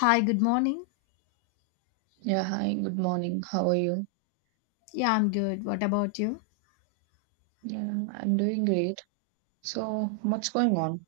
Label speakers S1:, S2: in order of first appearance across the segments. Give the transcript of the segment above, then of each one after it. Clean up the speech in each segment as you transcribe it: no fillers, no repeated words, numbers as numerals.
S1: Hi, good morning.
S2: Yeah, hi, good morning. How are you?
S1: Yeah, I'm good. What about you?
S2: Yeah, I'm doing great. So, what's going on?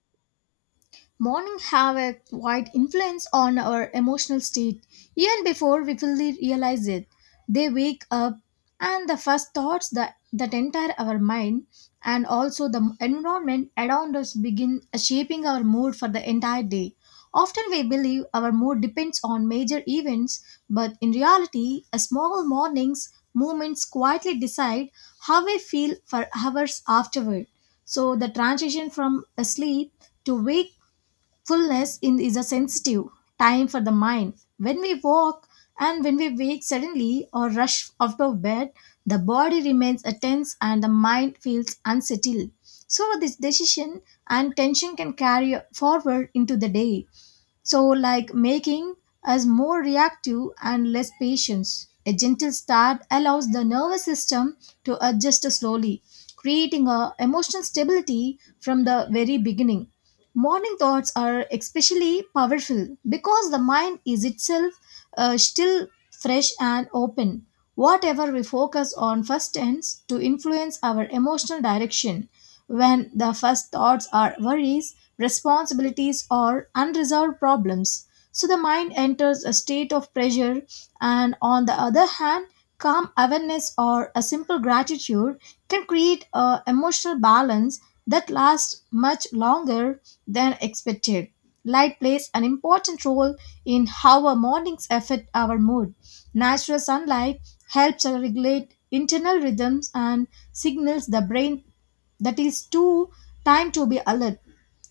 S1: Morning have a wide influence on our emotional state even before we fully realize it. They wake up and the first thoughts that enter our mind and also the environment around us begin shaping our mood for the entire day. Often we believe our mood depends on major events, but in reality, a small morning's movements quietly decide how we feel for hours afterward. So the transition from asleep to wake fullness in is a sensitive time for the mind. When we walk and when we wake suddenly or rush out of bed, the body remains tense and the mind feels unsettled. So this decision and tension can carry forward into the day. So, like, making us more reactive and less patient. A gentle start allows the nervous system to adjust slowly, creating a emotional stability from the very beginning. Morning thoughts are especially powerful because the mind is itself still fresh and open. Whatever we focus on first tends to influence our emotional direction. When the first thoughts are worries, responsibilities, or unresolved problems. So the mind enters a state of pressure, and on the other hand, calm awareness or a simple gratitude can create a emotional balance that lasts much longer than expected. Light plays an important role in how our mornings affect our mood. Natural sunlight helps us regulate internal rhythms and signals the brain that is too time to be alert.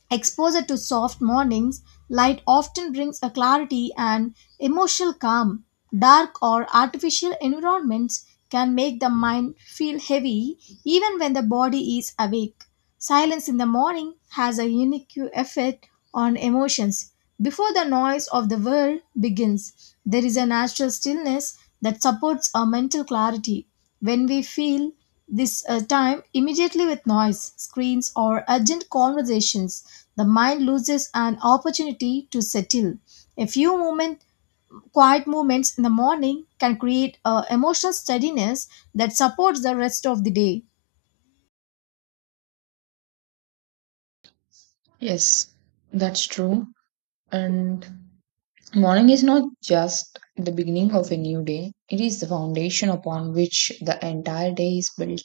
S1: Exposure to soft mornings, light often brings a clarity and emotional calm. Dark or artificial environments can make the mind feel heavy even when the body is awake. Silence in the morning has a unique effect on emotions. Before the noise of the world begins, there is a natural stillness that supports our mental clarity. When we feel this time immediately with noise, screens, or urgent conversations, the mind loses an opportunity to settle. A few moment, quiet moments in the morning can create a emotional steadiness that supports the rest of the day.
S2: Yes, that's true. And morning is not just the beginning of a new day, it is the foundation upon which the entire day is built.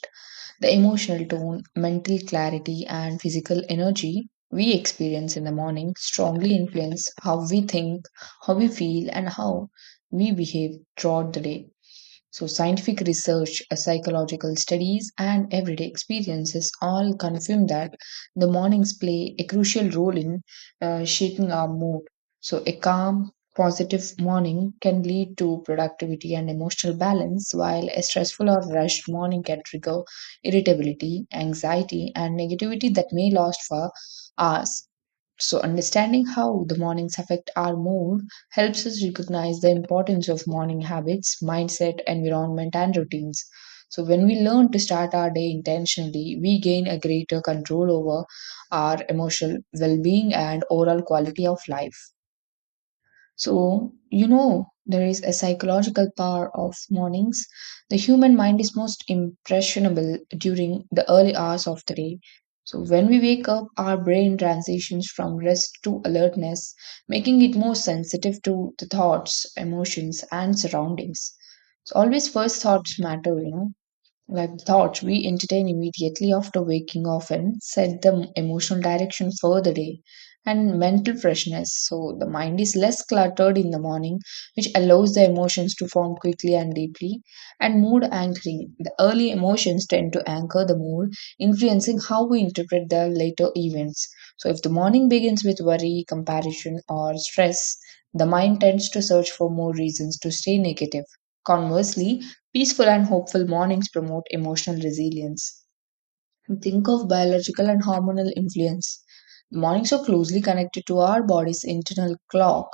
S2: The emotional tone, mental clarity, and physical energy we experience in the morning strongly influence how we think, how we feel, and how we behave throughout the day. So, scientific research, psychological studies, and everyday experiences all confirm that the mornings play a crucial role in shaping our mood. So, a calm, positive morning can lead to productivity and emotional balance, while a stressful or rushed morning can trigger irritability, anxiety, and negativity that may last for hours. So, understanding how the mornings affect our mood helps us recognize the importance of morning habits, mindset, environment, and routines. So, when we learn to start our day intentionally, we gain a greater control over our emotional well being and overall quality of life. So, you know, there is a psychological power of mornings. The human mind is most impressionable during the early hours of the day. So, when we wake up, our brain transitions from rest to alertness, making it more sensitive to the thoughts, emotions, and surroundings. So, always first thoughts matter, you know, like the thoughts we entertain immediately after waking often set the emotional direction for the day and mental freshness. So the mind is less cluttered in the morning, which allows the emotions to form quickly and deeply. And mood anchoring. The early emotions tend to anchor the mood, influencing how we interpret the later events. So if the morning begins with worry, comparison, or stress, the mind tends to search for more reasons to stay negative. Conversely, peaceful and hopeful mornings promote emotional resilience. And think of biological and hormonal influence. Mornings are closely connected to our body's internal clock,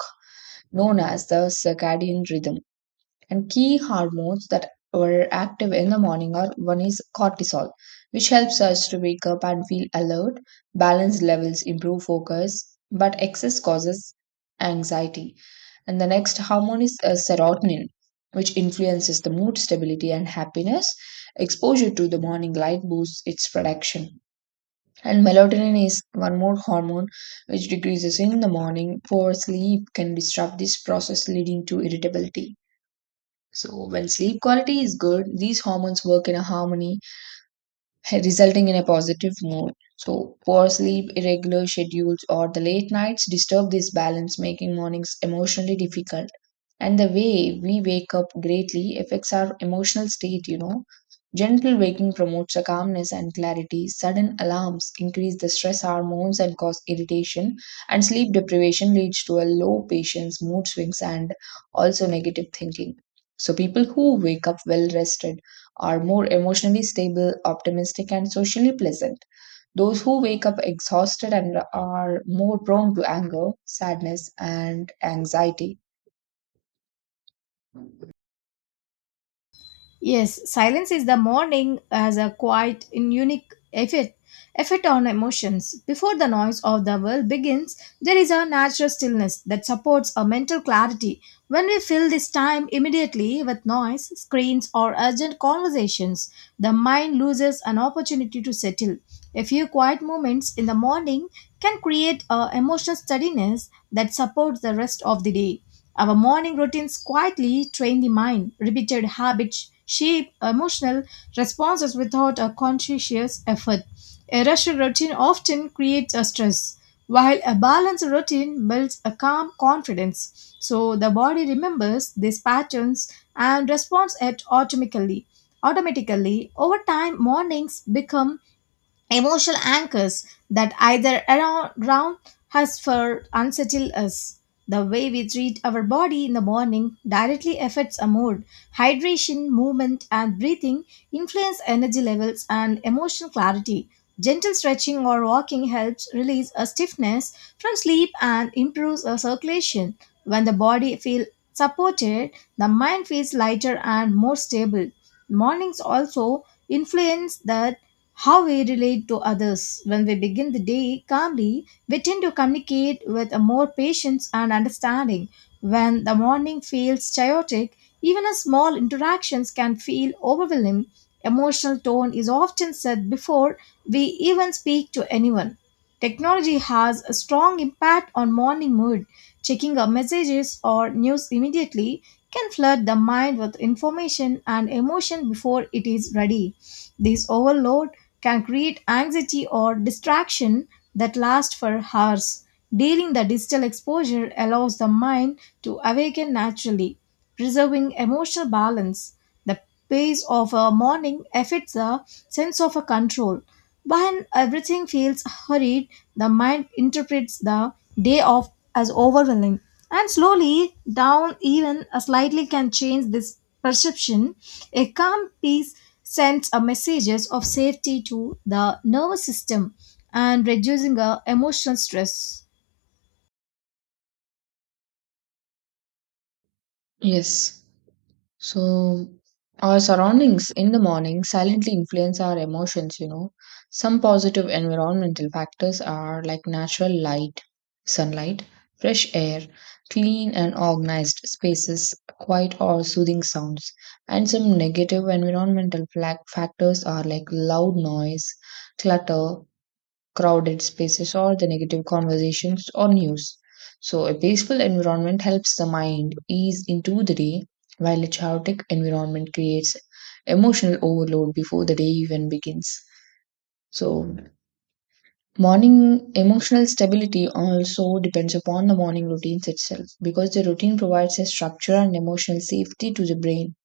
S2: known as the circadian rhythm. And key hormones that were active in the morning are: one is cortisol, which helps us to wake up and feel alert, balance levels improve focus, but excess causes anxiety. And the next hormone is serotonin, which influences the mood stability and happiness. Exposure to the morning light boosts its production. And melatonin is one more hormone which decreases in the morning. Poor sleep can disrupt this process, leading to irritability. So, when sleep quality is good, these hormones work in a harmony resulting in a positive mood. So, poor sleep, irregular schedules, or the late nights disturb this balance, making mornings emotionally difficult. And the way we wake up greatly affects our emotional state, you know. Gentle waking promotes a calmness and clarity. Sudden alarms increase the stress hormones and cause irritation. And sleep deprivation leads to a low patience, mood swings, and also negative thinking. So, people who wake up well rested are more emotionally stable, optimistic, and socially pleasant. Those who wake up exhausted and are more prone to anger, sadness, and anxiety.
S1: Yes, silence is the morning has a quite unique effect on emotions. Before the noise of the world begins, there is a natural stillness that supports a mental clarity. When we fill this time immediately with noise, screens, or urgent conversations, the mind loses an opportunity to settle. A few quiet moments in the morning can create a emotional steadiness that supports the rest of the day. Our morning routines quietly train the mind. Repeated habits shape emotional responses without a conscious effort. A rushed routine often creates a stress, while a balanced routine builds a calm confidence. So the body remembers these patterns and responds it automatically. Automatically, over time, mornings become emotional anchors that either around us for unsettle us. The way we treat our body in the morning directly affects our mood. Hydration, movement, and breathing influence energy levels and emotional clarity. Gentle stretching or walking helps release a stiffness from sleep and improves our circulation. When the body feels supported, the mind feels lighter and more stable. Mornings also influence the how we relate to others. When we begin the day calmly, we tend to communicate with more patience and understanding. When the morning feels chaotic, even a small interactions can feel overwhelming. Emotional tone is often set before we even speak to anyone. Technology has a strong impact on morning mood. Checking our messages or news immediately can flood the mind with information and emotion before it is ready. This overload can create anxiety or distraction that last for hours. During the digital exposure allows the mind to awaken naturally, preserving emotional balance. The pace of a morning affects the sense of a control when everything feels hurried, the mind interprets the day off as overwhelming. And slowly, down even a slightly can change this perception. A calm peace sends a messages of safety to the nervous system and reducing the emotional stress.
S2: Yes. So, our surroundings in the morning silently influence our emotions, you know. Some positive environmental factors are like natural light, sunlight, fresh air, clean and organized spaces, quiet or soothing sounds. And some negative environmental factors are like loud noise, clutter, crowded spaces, or the negative conversations or news. So, a peaceful environment helps the mind ease into the day, while a chaotic environment creates emotional overload before the day even begins. So, morning emotional stability also depends upon the morning routines itself, because the routine provides a structure and emotional safety to the brain.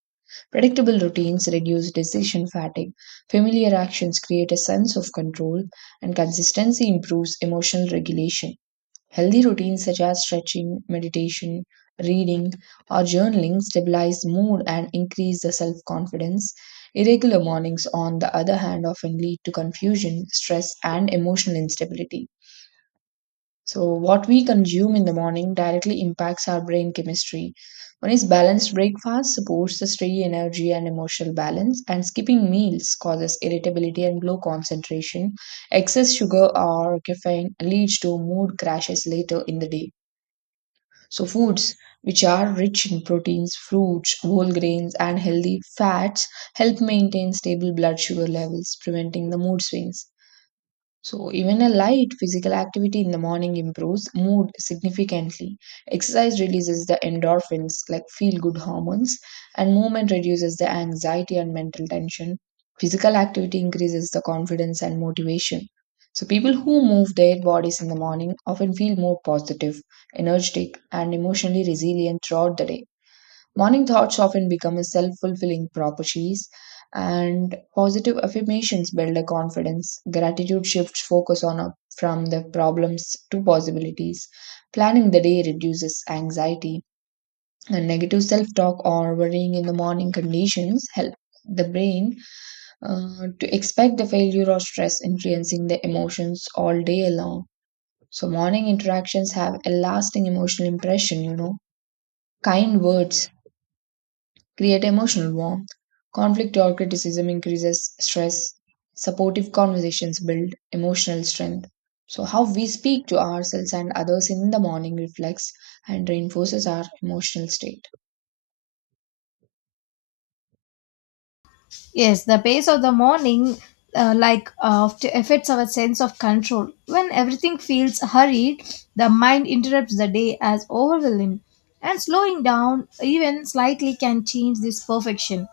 S2: Predictable routines reduce decision fatigue, familiar actions create a sense of control, and consistency improves emotional regulation. Healthy routines such as stretching, meditation, reading, or journaling stabilize mood and increase the self confidence. Irregular mornings, on the other hand, often lead to confusion, stress, and emotional instability. So, what we consume in the morning directly impacts our brain chemistry. One is balanced breakfast supports the steady energy and emotional balance, and skipping meals causes irritability and low concentration. Excess sugar or caffeine leads to mood crashes later in the day. So, foods which are rich in proteins, fruits, whole grains, and healthy fats help maintain stable blood sugar levels, preventing the mood swings. So, even a light physical activity in the morning improves mood significantly. Exercise releases the endorphins, like feel good hormones, and movement reduces the anxiety and mental tension. Physical activity increases the confidence and motivation. So, people who move their bodies in the morning often feel more positive, energetic, and emotionally resilient throughout the day. Morning thoughts often become a self fulfilling prophecies, and positive affirmations build a confidence. Gratitude shifts focus on a, from the problems to possibilities. Planning the day reduces anxiety, and negative self talk or worrying in the morning conditions help the brain to expect the failure or stress influencing the emotions all day long. So, morning interactions have a lasting emotional impression, you know. Kind words create emotional warmth. Conflict or criticism increases stress. Supportive conversations build emotional strength. So, how we speak to ourselves and others in the morning reflects and reinforces our emotional state.
S1: Yes, the pace of the morning, affects our sense of control. When everything feels hurried, the mind interrupts the day as overwhelming, and slowing down even slightly can change this perfection.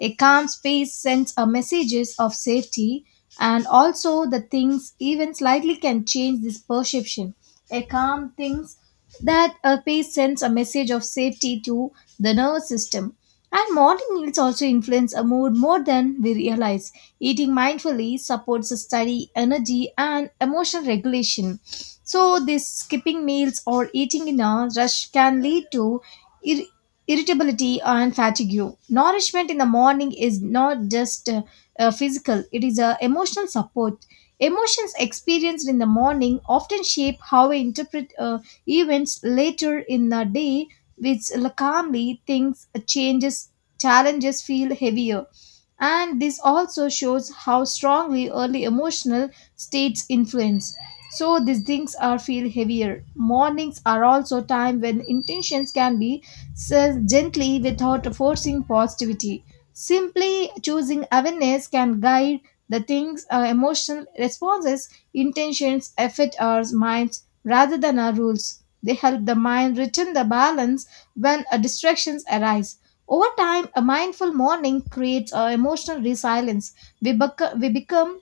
S1: A calm space sends a messages of safety, and also the things even slightly can change this perception. A calm things that a pace sends a message of safety to the nervous system and morning meals also influence our mood more than we realize. Eating mindfully supports study, energy, and emotional regulation. So, this skipping meals or eating in a rush can lead to ir- irritability and fatigue. Nourishment in the morning is not just physical, it is a emotional support. Emotions experienced in the morning often shape how we interpret events later in the day which calmly thinks changes challenges feel heavier and this also shows how strongly early emotional states influence so these things are feel heavier mornings are also time when intentions can be said gently without forcing positivity simply choosing awareness can guide the things emotional responses intentions affect our minds rather than our rules they help the mind return the balance when distractions arise over time, a mindful morning creates emotional resilience. We become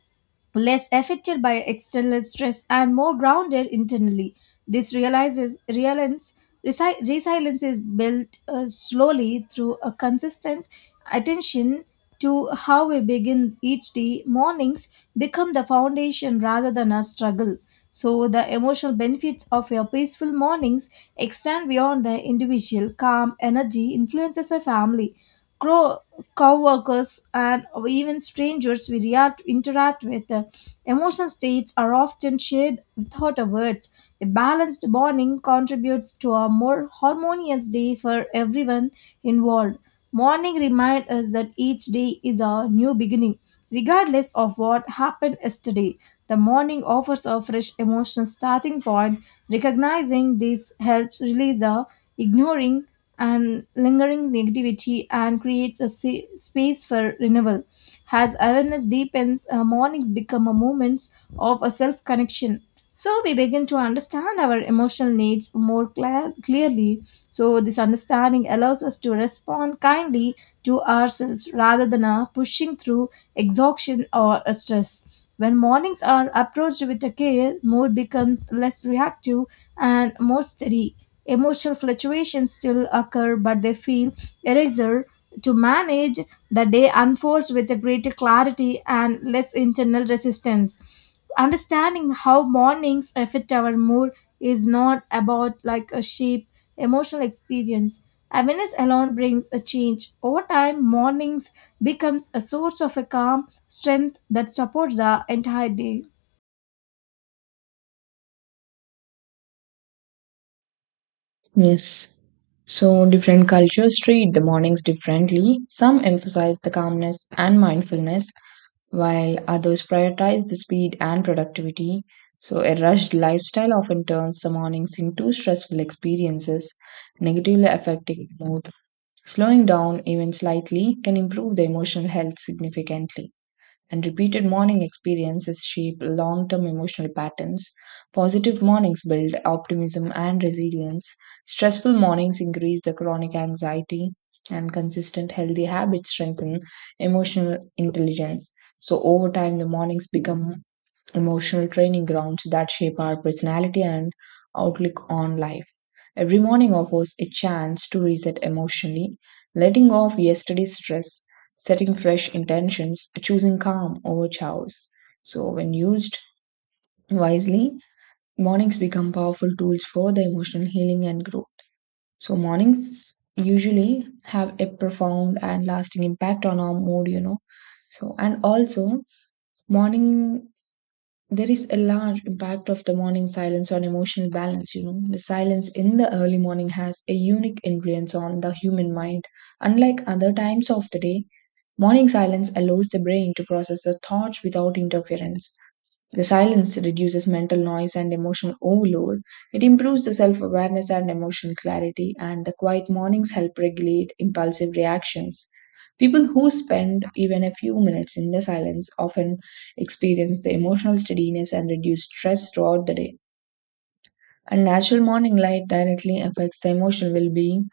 S1: less affected by external stress and more grounded internally. This realizes realence, resi- Resilience is built slowly through a consistent attention to how we begin each day. Mornings become the foundation rather than a struggle. So the emotional benefits of your peaceful mornings extend beyond the individual. Calm energy influences a family. Grow co-workers and even strangers we interact with emotional states are often shared without a words. A balanced morning contributes to a more harmonious day for everyone involved. Morning reminds us that each day is a new beginning, regardless of what happened yesterday. The morning offers a fresh emotional starting point. Recognizing this helps release the ignoring and lingering negativity and creates a space for renewal. As awareness deepens, mornings become a moments of a self connection. So we begin to understand our emotional needs more clearly. So this understanding allows us to respond kindly to ourselves rather than pushing through exhaustion or stress. When mornings are approached with a care, mood becomes less reactive and more steady. Emotional fluctuations still occur, but they feel easier to manage the day unfolds with a greater clarity and less internal resistance. Understanding how mornings affect our mood is not about like a sheep emotional experience. Awareness alone brings a change. Over time, mornings becomes a source of a calm strength that supports the entire day.
S2: Yes. So, different cultures treat the mornings differently. Some emphasize the calmness and mindfulness, while others prioritize the speed and productivity. So, a rushed lifestyle often turns the mornings into stressful experiences, negatively affecting mood. Slowing down, even slightly, can improve the emotional health significantly, and repeated morning experiences shape long term emotional patterns. Positive mornings build optimism and resilience. Stressful mornings increase the chronic anxiety, and consistent healthy habits strengthen emotional intelligence. So, over time, the mornings become emotional training grounds that shape our personality and outlook on life. Every morning offers a chance to reset emotionally, letting off yesterday's stress, setting fresh intentions, choosing calm over chaos. So, when used wisely, mornings become powerful tools for the emotional healing and growth. So, mornings usually have a profound and lasting impact on our mood, you know. So, and also, morning, there is a large impact of the morning silence on emotional balance, you know. The silence in the early morning has a unique influence on the human mind. Unlike other times of the day, morning silence allows the brain to process the thoughts without interference. The silence reduces mental noise and emotional overload. It improves the self awareness and emotional clarity, and the quiet mornings help regulate impulsive reactions. People who spend even a few minutes in the silence often experience the emotional steadiness and reduce stress throughout the day. And natural morning light directly affects the emotional well being.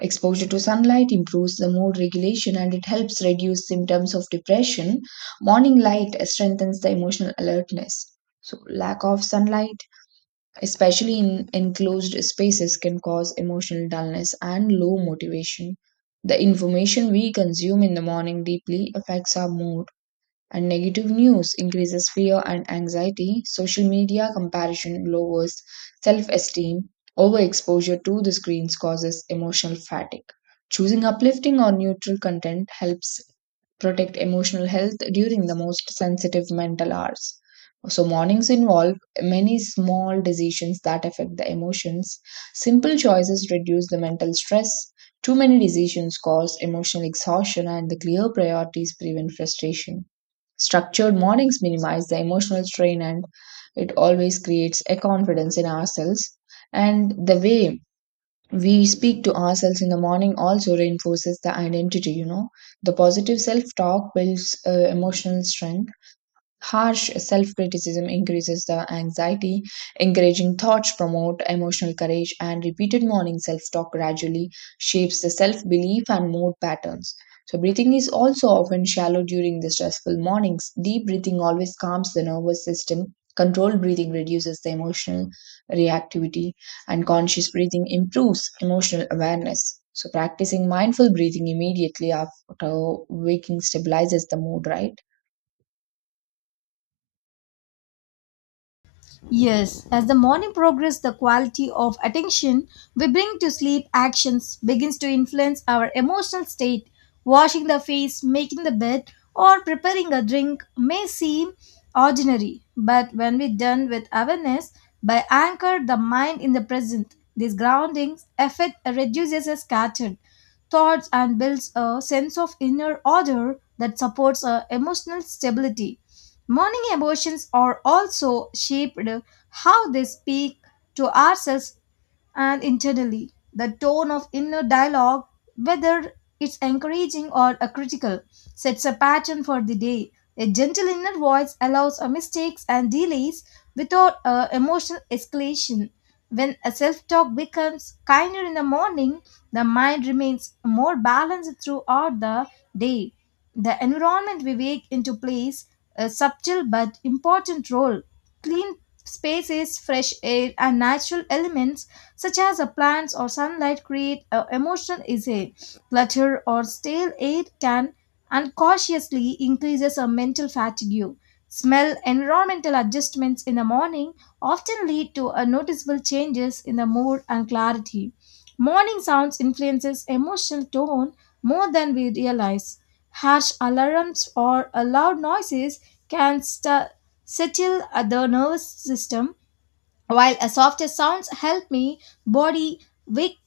S2: Exposure to sunlight improves the mood regulation and it helps reduce symptoms of depression. Morning light strengthens the emotional alertness. So, lack of sunlight, especially in enclosed spaces, can cause emotional dullness and low motivation. The information we consume in the morning deeply affects our mood, and negative news increases fear and anxiety. Social media comparison lowers self esteem. Overexposure to the screens causes emotional fatigue. Choosing uplifting or neutral content helps protect emotional health during the most sensitive mental hours. So, mornings involve many small decisions that affect the emotions. Simple choices reduce the mental stress. Too many decisions cause emotional exhaustion, and the clear priorities prevent frustration. Structured mornings minimize the emotional strain and it always creates a confidence in ourselves. And the way we speak to ourselves in the morning also reinforces the identity, you know. The positive self talk builds emotional strength. Harsh self criticism increases the anxiety. Encouraging thoughts promote emotional courage, and repeated morning self talk gradually shapes the self belief and mood patterns. So, breathing is also often shallow during the stressful mornings. Deep breathing always calms the nervous system. Controlled breathing reduces the emotional reactivity, and conscious breathing improves emotional awareness. So, practicing mindful breathing immediately after waking stabilizes the mood, right?
S1: Yes, as the morning progresses, the quality of attention we bring to sleep actions begins to influence our emotional state. Washing the face, making the bed, or preparing a drink may seem ordinary, but when we done with awareness, by anchor the mind in the present, this grounding effect reduces a scattered thoughts and builds a sense of inner order that supports our emotional stability. Morning emotions are also shaped how they speak to ourselves and internally. The tone of inner dialogue, whether it's encouraging or a critical, sets a pattern for the day. A gentle inner voice allows a mistakes and delays without a emotional escalation. When a self-talk becomes kinder in the morning, the mind remains more balanced throughout the day. The environment we wake into plays a subtle but important role. Clean spaces, fresh air, and natural elements such as a plants or sunlight, create an emotional essay. Clutter or stale air can unconsciously increases a mental fatigue. Smell environmental adjustments in the morning often lead to a noticeable changes in the mood and clarity. Morning sounds influences emotional tone more than we realize. Harsh alarms or loud noises can settle the nervous system while a softer sounds help me body wake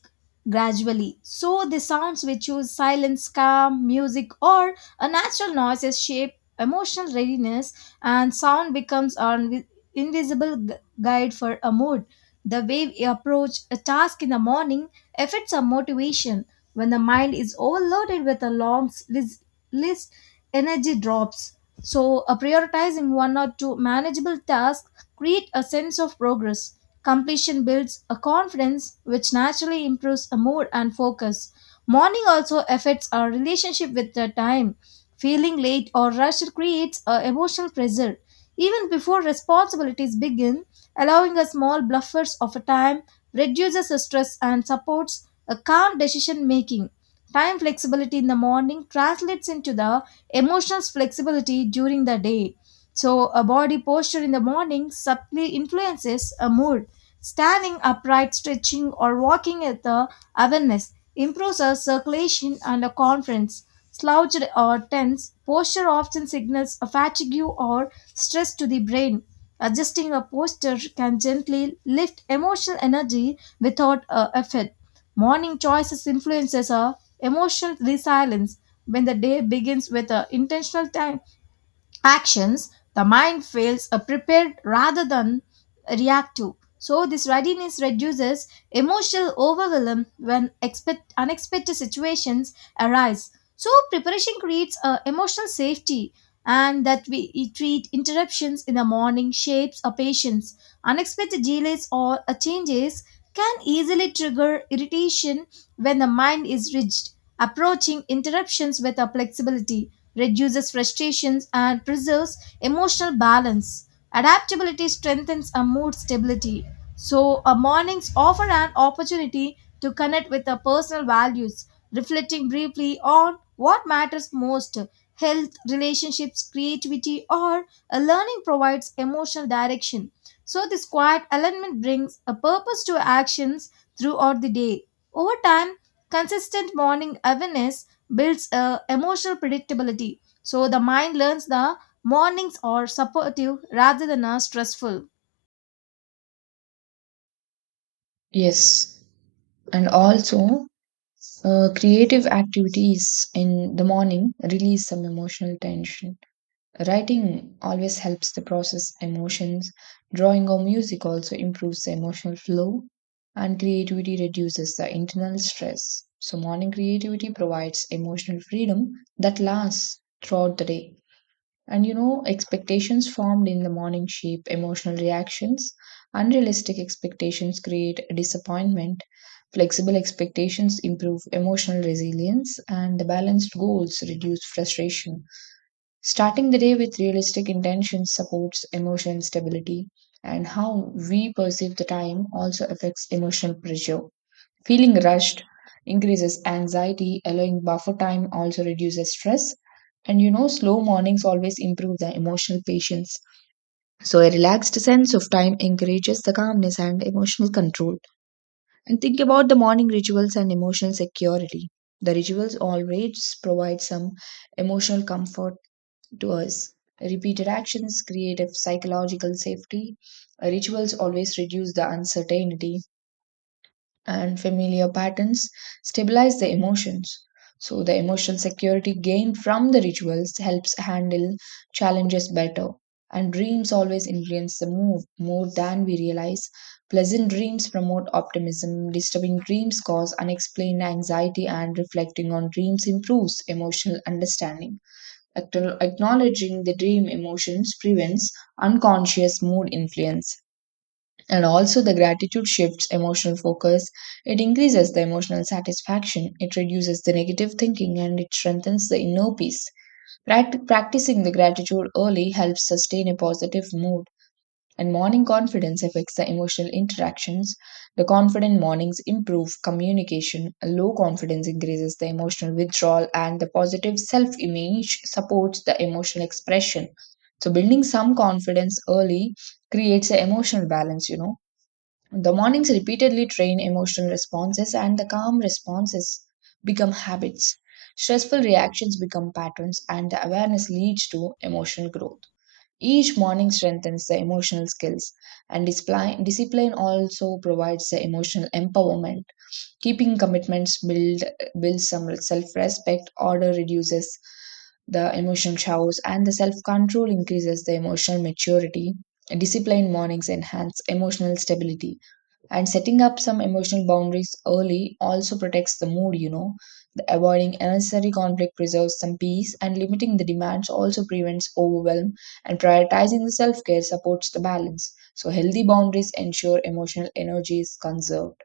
S1: gradually so the sounds we choose silence calm music or a natural noises shape emotional readiness and sound becomes our invisible guide for a mood the way we approach a task in the morning affects our motivation. When the mind is overloaded with a list, energy drops. So, prioritizing one or two manageable tasks create a sense of progress. Completion builds a confidence, which naturally improves a mood and focus. Morning also affects our relationship with the time. Feeling late or rushed creates a emotional pressure. Even before responsibilities begin, allowing a small bluffers of a time, reduces stress and supports a calm decision making. Time flexibility in the morning translates into the emotional flexibility during the day. So, a body posture in the morning subtly influences a mood. Standing upright, stretching, or walking at the awareness improves our circulation and a conference. Slouched or tense posture often signals a fatigue or stress to the brain. Adjusting a posture can gently lift emotional energy without effort. Morning choices influences our emotional resilience when the day begins with intentional time actions, the mind feels a prepared rather than reactive. So this readiness reduces emotional overwhelm when expect unexpected situations arise. So preparation creates a emotional safety and that we treat interruptions in the morning shapes a patience. Unexpected delays or changes can easily trigger irritation when the mind is rigid, approaching interruptions with a flexibility reduces frustrations, and preserves emotional balance. Adaptability strengthens our mood stability. So, our mornings offer an opportunity to connect with our personal values, reflecting briefly on what matters most health, relationships, creativity, or a learning provides emotional direction. So, this quiet alignment brings a purpose to our actions throughout the day. Over time, consistent morning awareness builds a emotional predictability so the mind learns the mornings are supportive rather than are stressful.
S2: Yes, and also, creative activities in the morning release some emotional tension. Writing always helps the process emotions. Drawing or music also improves the emotional flow, and creativity reduces the internal stress. So morning creativity provides emotional freedom that lasts throughout the day. And you know, expectations formed in the morning shape emotional reactions. Unrealistic expectations create disappointment. Flexible expectations improve emotional resilience, and the balanced goals reduce frustration. Starting the day with realistic intentions supports emotional stability, and how we perceive the time also affects emotional pressure. Feeling rushed increases anxiety, allowing buffer time also reduces stress. And you know, slow mornings always improve the emotional patience. So, a relaxed sense of time encourages the calmness and emotional control. And think about the morning rituals and emotional security. The rituals always provide some emotional comfort to us. Repeated actions create a psychological safety. Rituals always reduce the uncertainty, and familiar patterns stabilize the emotions. So, the emotional security gained from the rituals helps handle challenges better. And dreams always influence the mood more than we realize. Pleasant dreams promote optimism, disturbing dreams cause unexplained anxiety, and reflecting on dreams improves emotional understanding. Acknowledging the dream emotions prevents unconscious mood influence. And also, the gratitude shifts emotional focus. It increases the emotional satisfaction, it reduces the negative thinking, and it strengthens the inner peace. Practicing the gratitude early helps sustain a positive mood, and morning confidence affects the emotional interactions. The confident mornings improve communication, low confidence increases the emotional withdrawal, and the positive self image supports the emotional expression. So, building some confidence early creates an emotional balance, you know. The mornings repeatedly train emotional responses, and the calm responses become habits. Stressful reactions become patterns, and the awareness leads to emotional growth. Each morning strengthens the emotional skills, and discipline also provides the emotional empowerment. Keeping commitments builds some self-respect. Order reduces the emotional chaos, and the self-control increases the emotional maturity. Disciplined mornings enhance emotional stability, and setting up some emotional boundaries early also protects the mood, you know. The avoiding unnecessary conflict preserves some peace, and limiting the demands also prevents overwhelm, and prioritizing the self care supports the balance. So, healthy boundaries ensure emotional energy is conserved.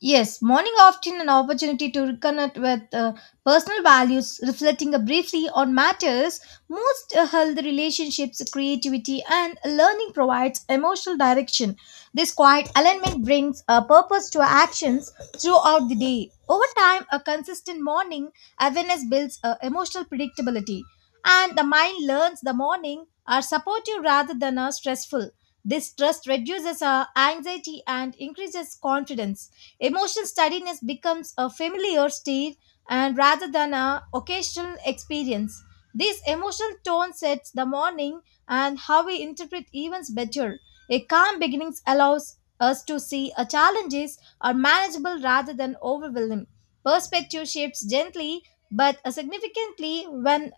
S1: Yes, morning often an opportunity to reconnect with personal values, reflecting briefly on matters. Most healthy relationships, creativity, and learning provides emotional direction. This quiet alignment brings a purpose to our actions throughout the day. Over time, a consistent morning awareness builds emotional predictability, and the mind learns the morning are supportive rather than stressful. This trust reduces anxiety and increases confidence. Emotional steadiness becomes a familiar state and rather than an occasional experience. This emotional tone sets the morning and how we interpret events better. A calm beginning allows us to see our challenges are manageable rather than overwhelming. Perspective shifts gently but significantly when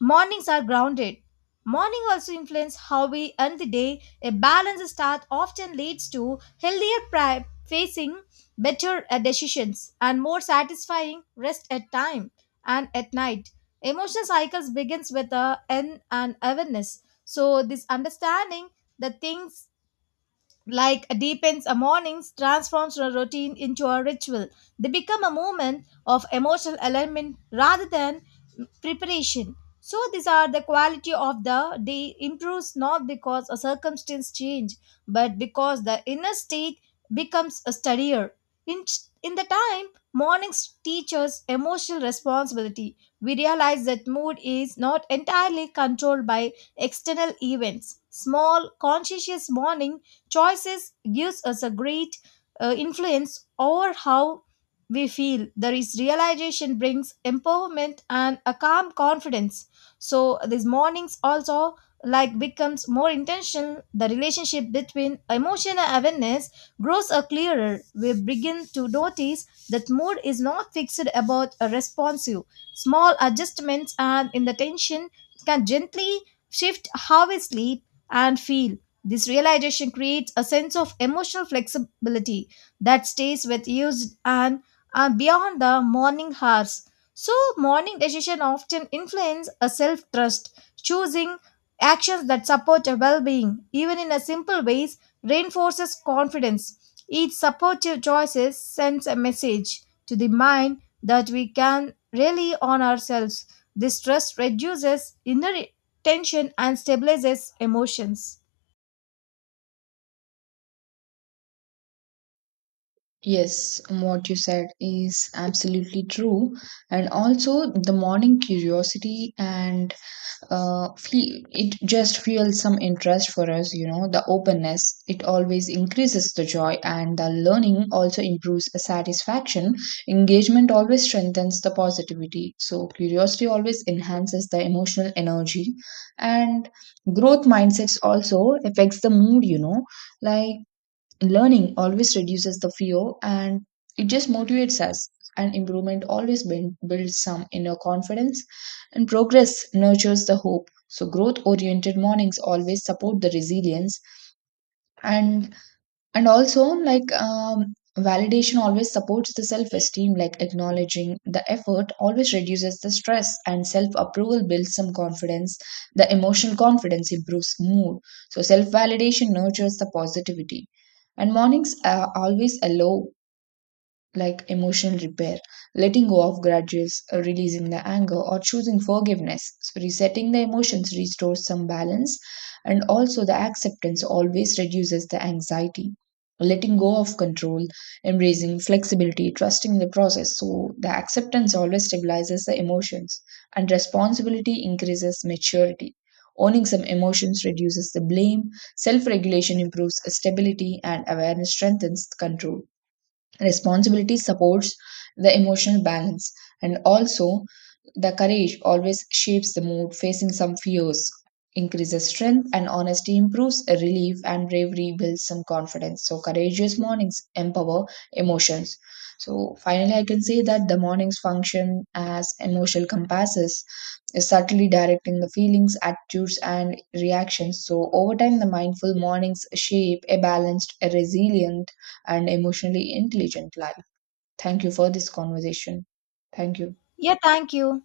S1: mornings are grounded. Morning also influence how we end the day. A balanced start often leads to healthier facing, better decisions, and more satisfying rest at time and at night. Emotional cycles begins with a end and awareness. So this understanding the things like deepens a mornings transforms a routine into a ritual they become a moment of emotional alignment rather than preparation so these are the quality of the day improves not because a circumstance change but because the inner state becomes a steadier in, in the time mornings teach us emotional responsibility we realize that mood is not entirely controlled by external events small conscientious morning choices gives us a great influence over how we feel there is realization brings empowerment and a calm confidence so these mornings also like becomes more intentional the relationship between emotional awareness grows a clearer we begin to notice that mood is not fixed about a responsive small adjustments and in the tension can gently shift how we sleep and feel this realization creates a sense of emotional flexibility that stays with you and beyond the morning hours. So, morning decisions often influence a self trust, choosing actions that support your well being, even in a simple ways, reinforces confidence. Each supportive choices sends a message to the mind that we can rely on ourselves. This trust reduces inner tension and stabilizes emotions.
S2: Yes, what you said is absolutely true. And also, the morning curiosity and it just fuels some interest for us, you know. The openness, it always increases the joy, and the learning also improves the satisfaction. Engagement always strengthens the positivity, so curiosity always enhances the emotional energy. And growth mindsets also affects the mood, you know, like learning always reduces the fear and it just motivates us, and improvement always builds some inner confidence, and progress nurtures the hope. So growth oriented mornings always support the resilience. and and also, like, validation always supports the self esteem, like, acknowledging the effort always reduces the stress, and self approval builds some confidence. The emotional confidence improves mood. So, self validation nurtures the positivity. And mornings are always allow like emotional repair, letting go of grudges, releasing the anger, or choosing forgiveness. So, resetting the emotions restores some balance, and also the acceptance always reduces the anxiety. Letting go of control, embracing flexibility, trusting the process. So, the acceptance always stabilizes the emotions, and responsibility increases maturity. Owning some emotions reduces the blame, self regulation improves stability, and awareness strengthens control. Responsibility supports the emotional balance, and also the courage always shapes the mood. Facing some fears increases strength, and honesty improves relief, and bravery builds some confidence. So courageous mornings empower emotions. So finally I can say that the mornings function as emotional compasses, subtly directing the feelings, attitudes, and reactions. So over time the mindful mornings shape a balanced, a resilient, and emotionally intelligent life. Thank you for this conversation. Thank you.
S1: Yeah, thank you.